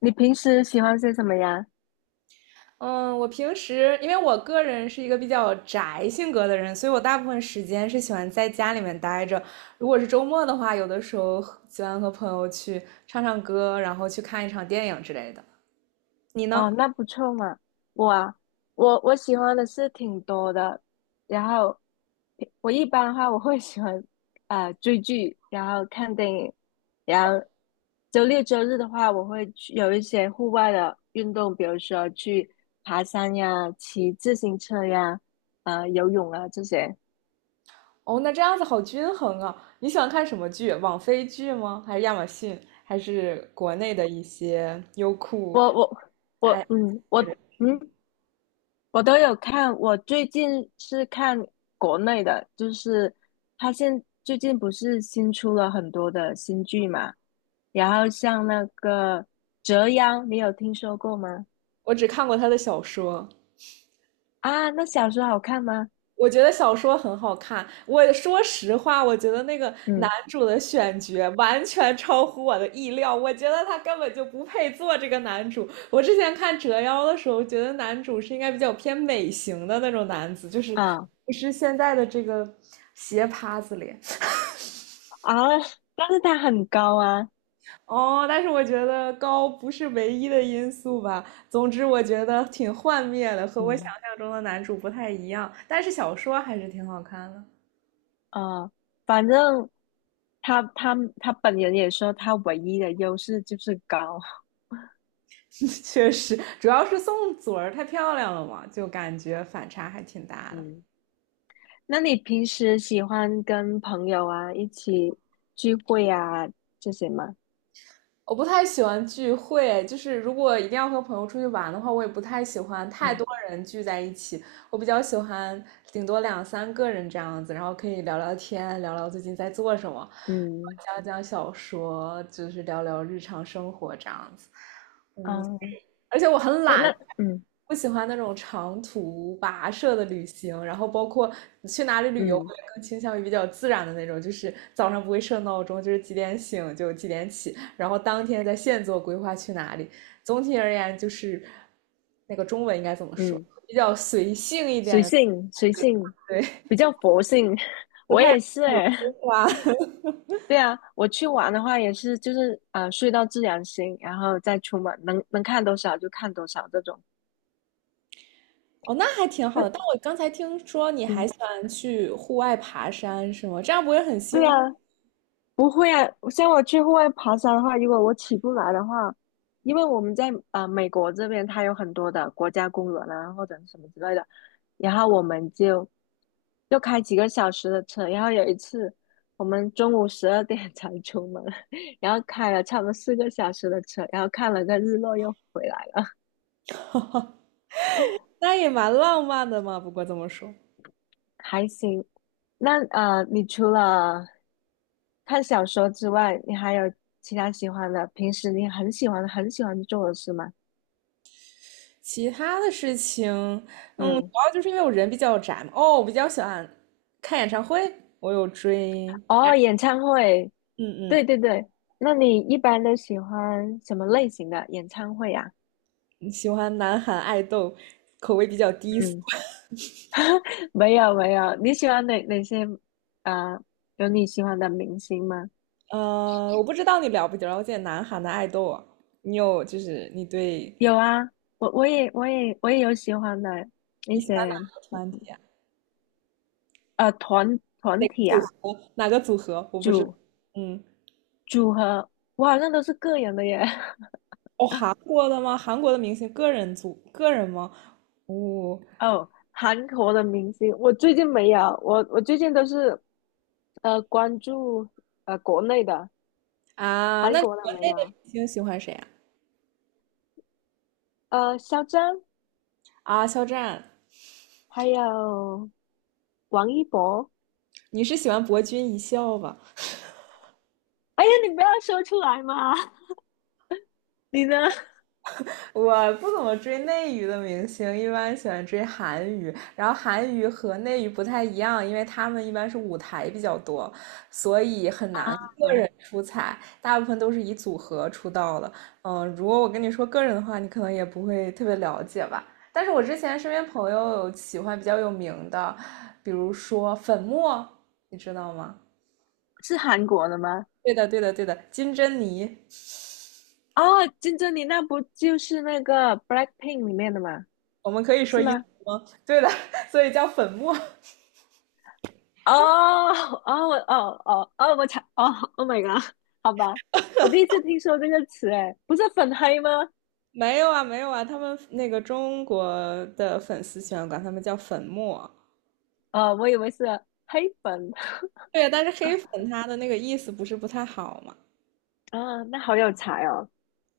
你平时喜欢些什么呀？嗯，我平时因为我个人是一个比较宅性格的人，所以我大部分时间是喜欢在家里面待着。如果是周末的话，有的时候喜欢和朋友去唱唱歌，然后去看一场电影之类的。你哦，呢？那不错嘛。我啊，我喜欢的是挺多的，然后我一般的话我会喜欢追剧，然后看电影，然后周六周日的话我会去有一些户外的运动，比如说去爬山呀、骑自行车呀、游泳啊这些。哦，那这样子好均衡啊！你喜欢看什么剧？网飞剧吗？还是亚马逊？还是国内的一些优酷？我我我嗯我嗯。我都有看，我最近是看国内的，就是他现最近不是新出了很多的新剧嘛，然后像那个《折腰》，你有听说过吗？我只看过他的小说。啊，那小说好看吗？我觉得小说很好看。我说实话，我觉得那个男嗯主的选角完全超乎我的意料。我觉得他根本就不配做这个男主。我之前看《折腰》的时候，觉得男主是应该比较偏美型的那种男子，就是啊不是现在的这个斜趴子脸啊，但是他很高啊。哦。但是我觉得高不是唯一的因素吧。总之，我觉得挺幻灭的，和我想嗯象中的男主不太一样。但是小说还是挺好看的。啊，反正他本人也说他唯一的优势就是高。确实，主要是宋祖儿太漂亮了嘛，就感觉反差还挺大的。嗯。那你平时喜欢跟朋友啊一起聚会啊这些吗？我不太喜欢聚会，就是如果一定要和朋友出去玩的话，我也不太喜欢太嗯，多人聚在一起。我比较喜欢顶多两三个人这样子，然后可以聊聊天，聊聊最近在做什么，嗯，讲讲小说，就是聊聊日常生活这样子。嗯，哦，而且我很那懒，那嗯不喜欢那种长途跋涉的旅行，然后包括你去哪里旅游，嗯我也更倾向于比较自然的那种，就是早上不会设闹钟，就是几点醒就几点起，然后当天在现做规划去哪里。总体而言，就是那个中文应该怎么说，嗯，比较随性一点随的，性随性，对，比较佛性。不我太也是诶。花。对啊，我去玩的话也是，就是睡到自然醒，然后再出门，能看多少就看多少这种。哦，那还挺好嗯的。但我刚才听说你还嗯，喜欢去户外爬山，是吗？这样不会很对辛啊，苦？不会啊，像我去户外爬山的话，如果我起不来的话，因为我们在美国这边，它有很多的国家公园啊，或者是什么之类的，然后我们就开几个小时的车，然后有一次我们中午12点 才出门，然后开了差不多4个小时的车，然后看了个日落又回来了。那也蛮浪漫的嘛。不过这么说。还行。那你除了看小说之外，你还有其他喜欢的，平时你很喜欢很喜欢做的事吗？其他的事情，嗯，主嗯。要就是因为我人比较宅嘛。哦，我比较喜欢看演唱会，我有追，哦，演唱会。嗯对对对，那你一般都喜欢什么类型的演唱会啊？嗯，喜欢南韩爱豆，口味比较低俗。嗯，没有没有，你喜欢哪些？呃，有你喜欢的明星吗？我不知道你了不了解南韩的爱豆啊？你有就是你对有啊，我也有喜欢的一你喜些，欢哪个团体啊？呃团团哪个体组啊，合？哪个组合？我不知道。组嗯，组合，我好像都是个人的耶。哦，韩国的吗？韩国的明星个人组个人吗？哦 哦，韩国的明星，我最近没有，我最近都是关注国内的，啊，韩那国的国没内的有，明星喜欢谁啊？肖战，啊，肖战。还有王一博。你是喜欢博君一笑吧？哎呀，你不要说出来嘛！你呢？我不怎么追内娱的明星，一般喜欢追韩娱。然后韩娱和内娱不太一样，因为他们一般是舞台比较多，所以很难 个嗯，人出彩，大部分都是以组合出道的。嗯，如果我跟你说个人的话，你可能也不会特别了解吧。但是我之前身边朋友有喜欢比较有名的，比如说粉墨，你知道吗？是韩国的吗？对的，对的，对的，金珍妮。哦，金珍妮那不就是那个《Blackpink》里面的吗？我们可以说是英文吗？吗？对的，所以叫粉末。哦哦我哦哦哦，我才哦，Oh my god，好吧，我第一次听说这个词，哎，不是粉黑吗？没有啊，没有啊，他们那个中国的粉丝喜欢管他们叫粉末。哦，我以为是黑粉。 对，但是黑粉他的那个意思不是不太好嘛？啊，那好有才哦。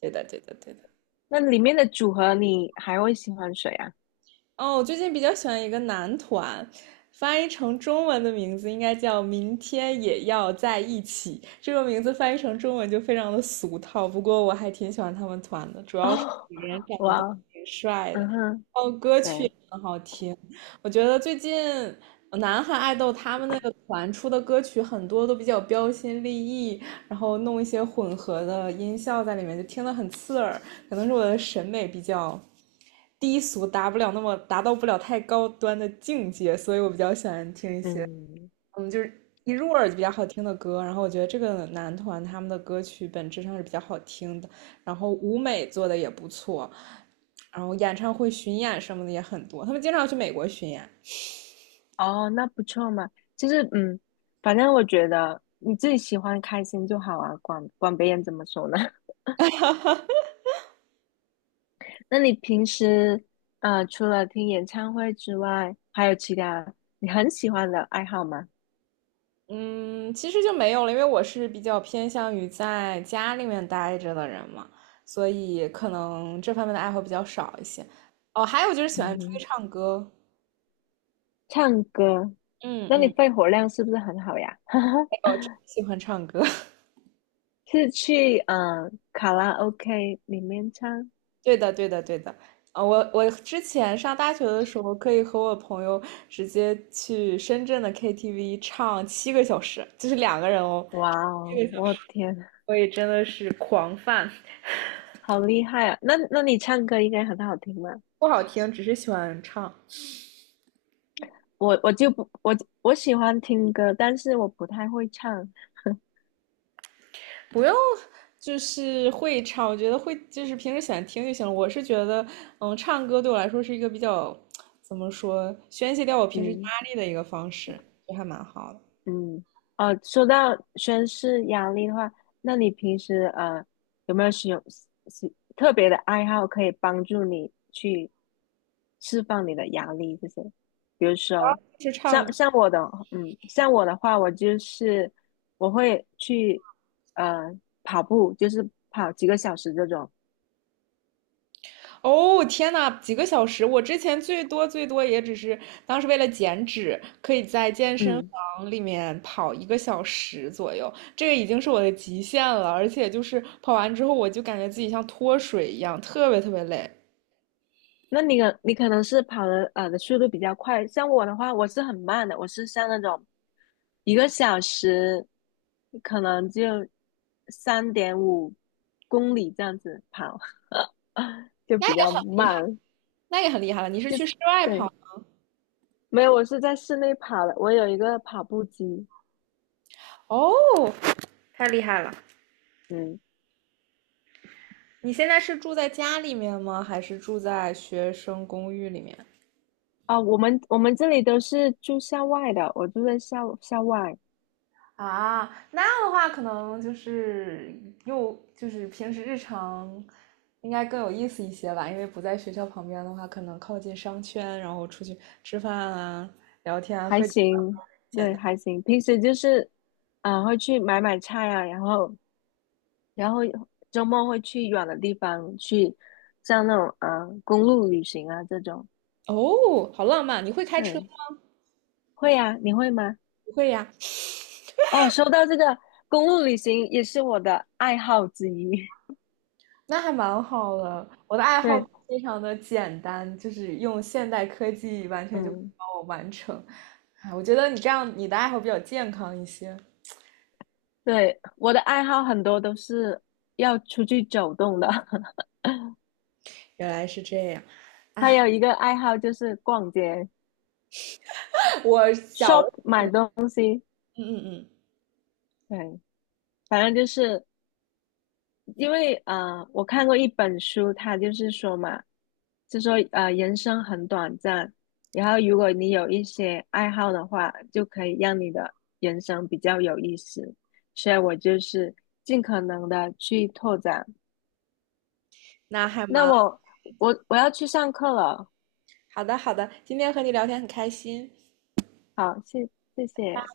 对的，对的，对的。那里面的组合你还会喜欢谁啊？哦，我最近比较喜欢一个男团，翻译成中文的名字应该叫"明天也要在一起"。这个名字翻译成中文就非常的俗套，不过我还挺喜欢他们团的，主要是哦，每个人长得都哇，挺帅的，嗯哼，哦，歌曲对，也很好听。我觉得最近南韩爱豆他们那个团出的歌曲很多都比较标新立异，然后弄一些混合的音效在里面，就听得很刺耳。可能是我的审美比较低俗，达到不了太高端的境界，所以我比较喜欢听一些，嗯，嗯，就是一入耳就比较好听的歌。然后我觉得这个男团他们的歌曲本质上是比较好听的，然后舞美做的也不错，然后演唱会巡演什么的也很多，他们经常去美国巡演。哦，那不错嘛。就是，嗯，反正我觉得你自己喜欢开心就好啊，管管别人怎么说呢？那你平时，除了听演唱会之外，还有其他你很喜欢的爱好吗？嗯，其实就没有了，因为我是比较偏向于在家里面待着的人嘛，所以可能这方面的爱好比较少一些。哦，还有就是喜欢出去嗯，唱歌，唱歌，嗯那你嗯，肺活量是不是很好呀？我真的喜欢唱歌。是去卡拉 OK 里面唱？对的，对的，对的。啊，我之前上大学的时候，可以和我朋友直接去深圳的 KTV 唱七个小时，就是2个人哦，哇哦，七个小我时，天，所以真的是狂 f 好厉害啊！那你唱歌应该很好听吧？不好听，只是喜欢唱。我我就不我我喜欢听歌，但是我不太会唱。不用，就是会唱，我觉得会就是平时喜欢听就行了。我是觉得，嗯，唱歌对我来说是一个比较怎么说，宣泄掉我平时压嗯力的一个方式，就还蛮好的。嗯，哦，说到宣誓压力的话，那你平时有没有使用是特别的爱好可以帮助你去释放你的压力这些？比如说，是唱像歌，像我的像我的话，我就是我会去呃跑步，就是跑几个小时这种。哦，天呐，几个小时！我之前最多最多也只是当时为了减脂，可以在健身嗯。房里面跑1个小时左右，这个已经是我的极限了。而且就是跑完之后，我就感觉自己像脱水一样，特别特别累。那你可能是跑的速度比较快，像我的话，我是很慢的，我是像那种1个小时可能就3.5公里这样子跑。就比较厉害，慢，那也很厉害了。你是就去是室外对，跑？没有，我是在室内跑的，我有一个跑步机。哦，太厉害了！嗯，你现在是住在家里面吗？还是住在学生公寓里面？啊，我们这里都是住校外的，我住在校外。啊，那样的话可能就是又就是平时日常应该更有意思一些吧，因为不在学校旁边的话，可能靠近商圈，然后出去吃饭啊、聊天啊、还喝酒啊行，简对，单。还行，平时就是会去买买菜啊，然后。然后周末会去远的地方，去像那种公路旅行啊这种。哦，好浪漫！你会开车吗？对，会啊，你会吗？不会呀。哦，说到这个公路旅行也是我的爱好之一。那还蛮好的。我的爱 好对，非常的简单，就是用现代科技完全就可以嗯，帮我完成。哎，我觉得你这样，你的爱好比较健康一些。对，我的爱好很多都是要出去走动的。原来是这样，还有一个爱好就是逛街、我小，shop 嗯买东西。嗯嗯，对，反正就是因为我看过一本书，它就是说嘛，就说人生很短暂，然后如果你有一些爱好的话，就可以让你的人生比较有意思。所以我就是尽可能的去拓展。那还那蛮我要去上课了。好的，好的。今天和你聊天很开心。好，谢谢。